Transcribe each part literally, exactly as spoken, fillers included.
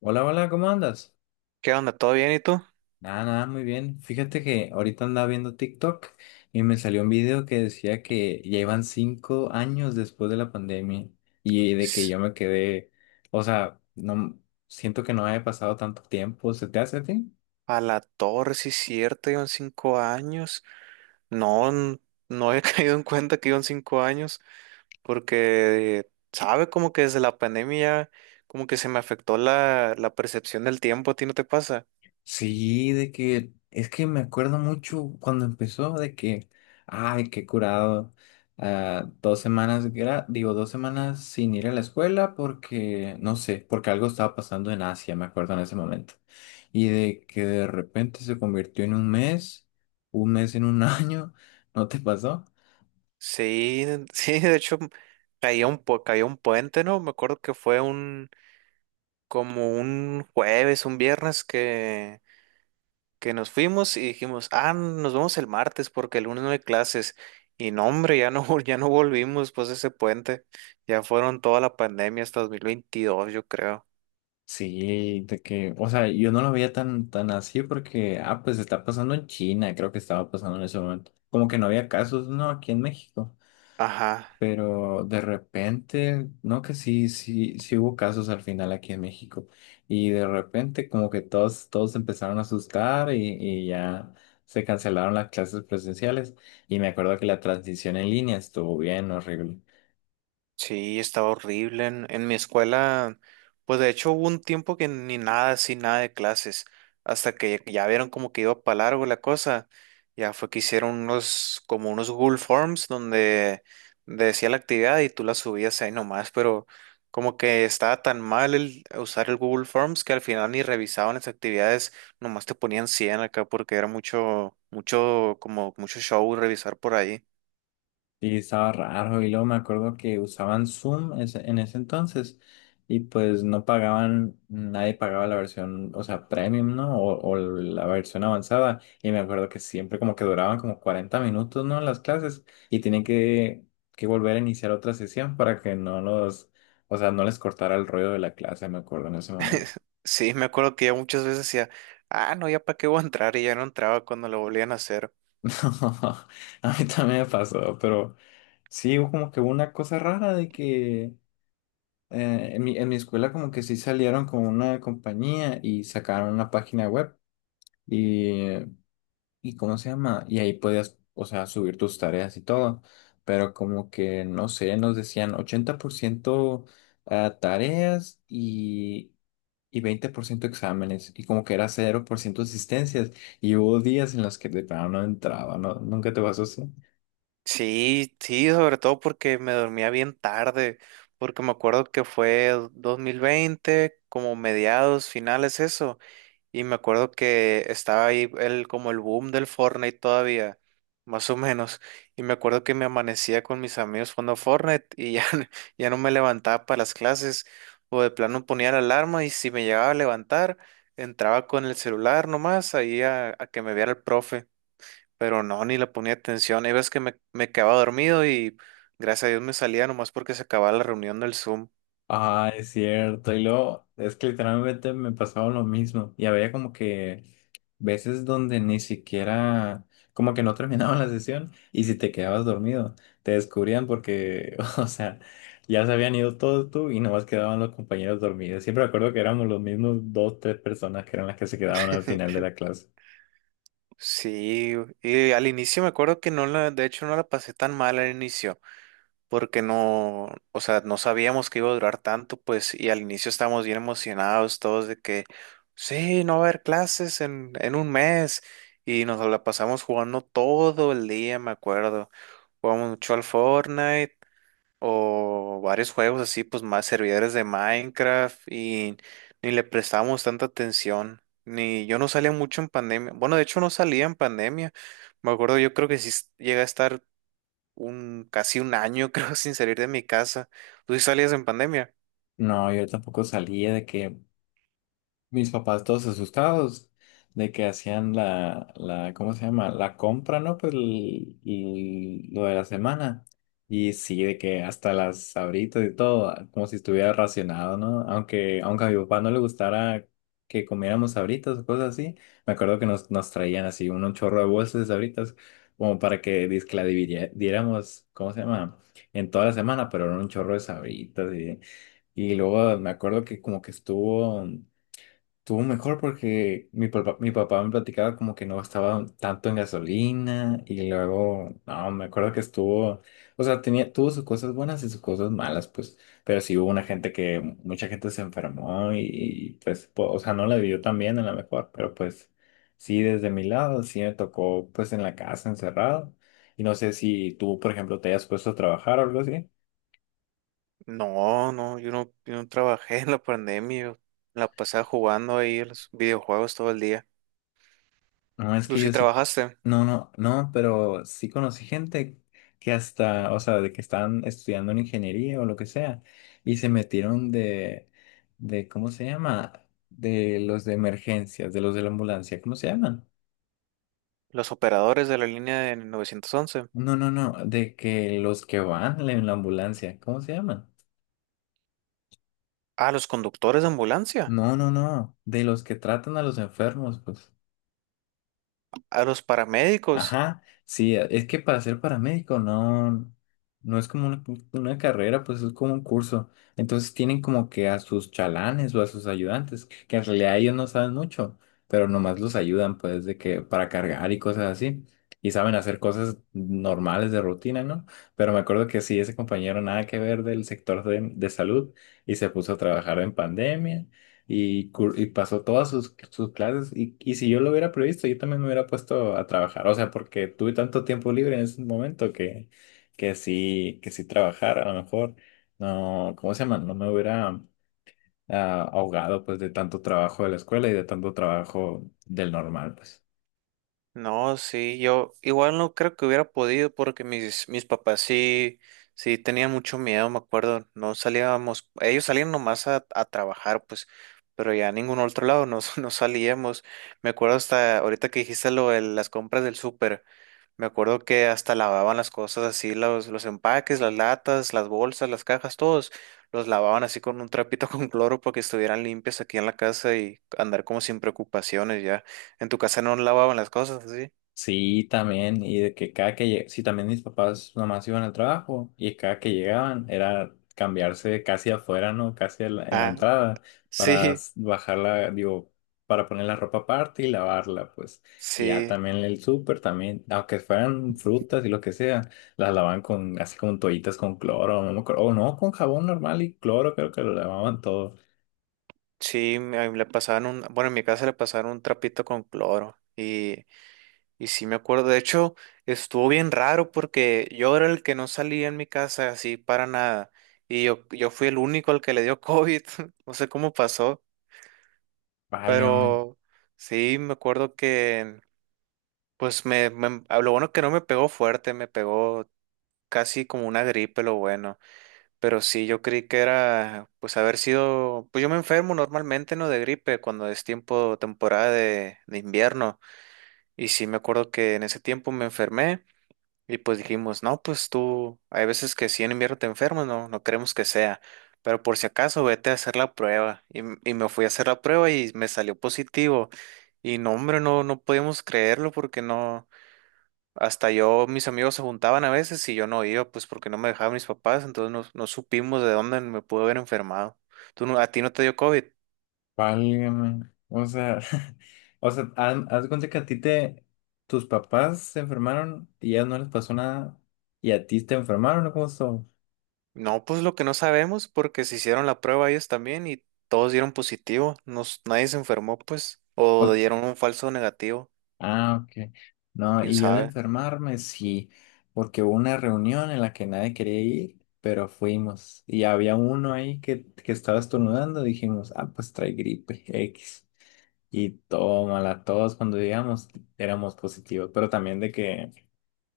Hola, hola, ¿cómo andas? ¿Qué onda? ¿Todo bien y tú? Nada, nada, muy bien. Fíjate que ahorita andaba viendo TikTok y me salió un video que decía que ya iban cinco años después de la pandemia y de que S- yo me quedé, o sea, no siento que no haya pasado tanto tiempo. ¿Se te hace a ti? A la torre, sí, es cierto, llevan cinco años. No, n- no he caído en cuenta que llevan cinco años, porque, ¿sabe? Como que desde la pandemia, como que se me afectó la, la percepción del tiempo, ¿a ti no te pasa? Sí, de que es que me acuerdo mucho cuando empezó de que, ay, qué curado, ah, dos semanas, gra- digo, dos semanas sin ir a la escuela porque, no sé, porque algo estaba pasando en Asia, me acuerdo en ese momento. Y de que de repente se convirtió en un mes, un mes en un año, ¿no te pasó? Sí, sí, de hecho, caía un, pu- caía un puente, ¿no? Me acuerdo que fue un, como un jueves, un viernes que nos fuimos y dijimos, ah, nos vemos el martes porque el lunes no hay clases. Y no, hombre, ya no, vol- ya no volvimos pues de ese puente. Ya fueron toda la pandemia hasta dos mil veintidós, yo creo. Sí, de que, o sea, yo no lo veía tan, tan así porque, ah, pues está pasando en China, creo que estaba pasando en ese momento. Como que no había casos, no, aquí en México. Ajá. Pero de repente, no que sí, sí, sí hubo casos al final aquí en México. Y de repente como que todos, todos se empezaron a asustar y, y ya se cancelaron las clases presenciales. Y me acuerdo que la transición en línea estuvo bien horrible. Sí, estaba horrible. En, en mi escuela, pues de hecho hubo un tiempo que ni nada, así nada de clases, hasta que ya vieron como que iba para largo la cosa. Ya fue que hicieron unos, como unos Google Forms donde decía la actividad y tú la subías ahí nomás, pero como que estaba tan mal el usar el Google Forms que al final ni revisaban las actividades, nomás te ponían cien acá porque era mucho, mucho, como mucho show revisar por ahí. Sí, estaba raro y luego me acuerdo que usaban Zoom ese- en ese entonces y pues no pagaban, nadie pagaba la versión, o sea, premium, ¿no? O, o la versión avanzada y me acuerdo que siempre como que duraban como cuarenta minutos, ¿no? Las clases y tenían que, que volver a iniciar otra sesión para que no los, o sea, no les cortara el rollo de la clase, me acuerdo en ese momento. Sí, me acuerdo que ya muchas veces decía, ah, no, ya para qué voy a entrar y ya no entraba cuando lo volvían a hacer. A mí también me pasó, pero sí, hubo como que una cosa rara de que... eh, en mi, en mi escuela como que sí salieron con una compañía y sacaron una página web y, y ¿cómo se llama? Y ahí podías, o sea, subir tus tareas y todo, pero como que, no sé, nos decían ochenta por ciento a tareas y, y veinte por ciento exámenes y como que era cero por ciento asistencias y hubo días en los que de plano no entraba, ¿no? ¿Nunca te pasó así? Sí, sí, sobre todo porque me dormía bien tarde, porque me acuerdo que fue dos mil veinte, como mediados, finales, eso. Y me acuerdo que estaba ahí el, como el boom del Fortnite todavía, más o menos. Y me acuerdo que me amanecía con mis amigos jugando Fortnite y ya, ya no me levantaba para las clases. O de plano ponía la alarma y si me llegaba a levantar, entraba con el celular nomás ahí a, a que me viera el profe. Pero no, ni le ponía atención. Hay veces que me, me quedaba dormido y gracias a Dios me salía nomás porque se acababa la reunión del Zoom. Ah, es cierto. Y luego, es que literalmente me pasaba lo mismo. Y había como que veces donde ni siquiera, como que no terminaban la sesión y si te quedabas dormido, te descubrían porque, o sea, ya se habían ido todos tú y nomás quedaban los compañeros dormidos. Siempre me acuerdo que éramos los mismos dos, tres personas que eran las que se quedaban al final de la clase. Sí, y al inicio me acuerdo que no la, de hecho no la pasé tan mal al inicio, porque no, o sea, no sabíamos que iba a durar tanto, pues, y al inicio estábamos bien emocionados todos de que, sí, no va a haber clases en, en un mes, y nos la pasamos jugando todo el día, me acuerdo. Jugamos mucho al Fortnite, o varios juegos así, pues más servidores de Minecraft y ni le prestábamos tanta atención. Ni yo no salía mucho en pandemia. Bueno, de hecho no salía en pandemia. Me acuerdo, yo creo que sí s- llegué a estar un casi un año, creo, sin salir de mi casa. ¿Tú sí salías en pandemia? No, yo tampoco salía de que mis papás todos asustados de que hacían la, la, ¿cómo se llama? La compra, ¿no? Pues el- el- lo de la semana. Y sí, de que hasta las sabritas y todo, como si estuviera racionado, ¿no? Aunque, aunque a mi papá no le gustara que comiéramos sabritas o cosas así, me acuerdo que nos, nos traían así un, un chorro de bolsas de sabritas, como para que dizque la dividiera- diéramos, ¿cómo se llama? En toda la semana, pero era un chorro de sabritas y... Y luego me acuerdo que como que estuvo, estuvo mejor porque mi papá, mi papá me platicaba como que no gastaba tanto en gasolina y luego, no, me acuerdo que estuvo, o sea, tenía, tuvo sus cosas buenas y sus cosas malas, pues, pero sí hubo una gente que, mucha gente se enfermó y, y, pues, po- o sea, no la vivió tan bien a lo mejor, pero pues, sí, desde mi lado, sí me tocó, pues, en la casa encerrado y no sé si tú, por ejemplo, te hayas puesto a trabajar o algo así. No, no, yo no, yo no trabajé en la pandemia. Yo la pasaba jugando ahí a los videojuegos todo el día. No, es ¿Tú que sí yo sí, trabajaste? no, no, no, pero sí conocí gente que hasta, o sea, de que estaban estudiando en ingeniería o lo que sea, y se metieron de, de, ¿cómo se llama? De los de emergencias, de los de la ambulancia, ¿cómo se llaman? Los operadores de la línea de novecientos once. No, no, no, de que los que van en la ambulancia, ¿cómo se llaman? Ah, los conductores de ambulancia. No, no, no, de los que tratan a los enfermos, pues. A los paramédicos. Ajá, sí, es que para ser paramédico no, no es como una, una carrera, pues es como un curso. Entonces tienen como que a sus chalanes o a sus ayudantes, que en realidad ellos no saben mucho, pero nomás los ayudan pues de que para cargar y cosas así. Y saben hacer cosas normales de rutina, ¿no? Pero me acuerdo que sí, ese compañero nada que ver del sector de, de salud y se puso a trabajar en pandemia y, cur- y pasó todas sus, sus clases y, y si yo lo hubiera previsto, yo también me hubiera puesto a trabajar, o sea, porque tuve tanto tiempo libre en ese momento que, que sí, que sí trabajar, a lo mejor, no, ¿cómo se llama? No me hubiera, ah, ahogado pues de tanto trabajo de la escuela y de tanto trabajo del normal, pues. No, sí, yo igual no creo que hubiera podido porque mis, mis papás sí, sí tenían mucho miedo, me acuerdo. No salíamos, ellos salían nomás a, a trabajar, pues, pero ya a ningún otro lado no, no salíamos. Me acuerdo hasta ahorita que dijiste lo de las compras del súper. Me acuerdo que hasta lavaban las cosas así, los, los empaques, las latas, las bolsas, las cajas, todos los lavaban así con un trapito con cloro para que estuvieran limpias aquí en la casa y andar como sin preocupaciones ya. En tu casa no lavaban las cosas así. Sí, también, y de que cada que lleg- sí, también mis papás nomás iban al trabajo y cada que llegaban era cambiarse casi afuera, ¿no? Casi en la, en la Ah, entrada para sí, s- bajarla, digo, para poner la ropa aparte y lavarla, pues. Y ya sí, también el súper también, aunque fueran frutas y lo que sea, las lavaban con, así como toallitas con cloro, no me acuerdo, o no, con jabón normal y cloro, creo que lo lavaban todo. sí, me- a mí le pasaban un, bueno, en mi casa le pasaron un trapito con cloro y Y sí me acuerdo, de hecho, estuvo bien raro porque yo era el que no salía en mi casa así para nada. Y yo, yo fui el único al que le dio COVID. No sé cómo pasó, Válgame. pero sí me acuerdo que, pues me, me- a lo bueno que no me pegó fuerte, me pegó casi como una gripe, lo bueno. Pero sí, yo creí que era, pues haber sido, pues yo me enfermo normalmente, ¿no? De gripe cuando es tiempo, temporada de, de invierno. Y sí me acuerdo que en ese tiempo me enfermé. Y pues dijimos, no, pues tú, hay veces que si en invierno te enfermas, no, no queremos que sea, pero por si acaso vete a hacer la prueba. Y, m- y me fui a hacer la prueba y me salió positivo. Y no, hombre, no, no podíamos creerlo porque no, hasta yo, mis amigos se juntaban a veces y yo no iba, pues porque no me dejaban mis papás, entonces no, no supimos de dónde me pude haber enfermado. ¿Tú no, a ti no te dio COVID? Válgame. O sea, o sea, haz, haz de cuenta que a ti te, tus papás se enfermaron y ya no les pasó nada y a ti te enfermaron, ¿o cómo estuvo? No, pues lo que no sabemos, porque se hicieron la prueba ellos también y todos dieron positivo. Nos, nadie se enfermó, pues, o O- dieron un falso negativo, Ah, ok. No, quién y yo de sabe. enfermarme, sí, porque hubo una reunión en la que nadie quería ir, pero fuimos y había uno ahí que, que estaba estornudando, dijimos, ah, pues trae gripe X. Y tómala, todos cuando llegamos éramos positivos, pero también de que...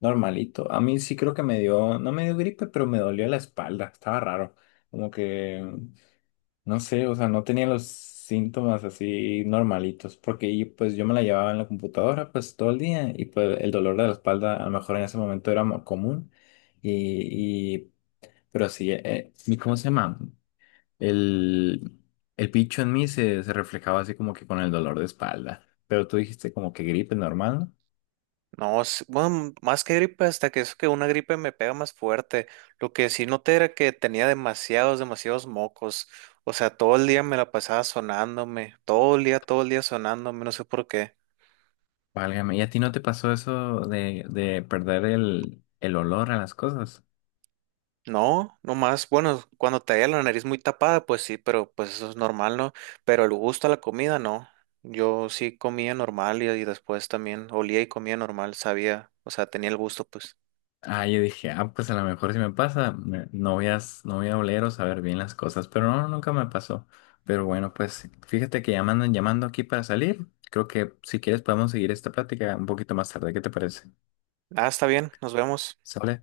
Normalito. A mí sí creo que me dio, no me dio gripe, pero me dolió la espalda. Estaba raro. Como que, no sé, o sea, no tenía los síntomas así normalitos, porque y, pues yo me la llevaba en la computadora pues todo el día y pues el dolor de la espalda a lo mejor en ese momento era mo- común. Y, y pero sí, eh, mi- ¿cómo se llama? El, el bicho en mí se, se reflejaba así como que con el dolor de espalda. Pero tú dijiste como que gripe normal, ¿no? No, s- bueno, más que gripe, hasta que eso que una gripe me pega más fuerte. Lo que sí noté era que tenía demasiados, demasiados mocos. O sea, todo el día me la pasaba sonándome, todo el día, todo el día sonándome, no sé por qué. Válgame, ¿y a ti no te pasó eso de, de perder el, el olor a las cosas? No, no más. Bueno, cuando te haya la nariz muy tapada, pues sí, pero pues eso es normal, ¿no? Pero el gusto a la comida, no. Yo sí comía normal y, y después también olía y comía normal, sabía, o sea, tenía el gusto, pues. Ah, yo dije, ah, pues a lo mejor si me pasa, me- no voy a, s- no voy a oler o saber bien las cosas, pero no, nunca me pasó. Pero bueno, pues fíjate que ya me andan llamando aquí para salir. Creo que si quieres podemos seguir esta plática un poquito más tarde, ¿qué te parece? Ah, está bien, nos vemos. ¿Sale?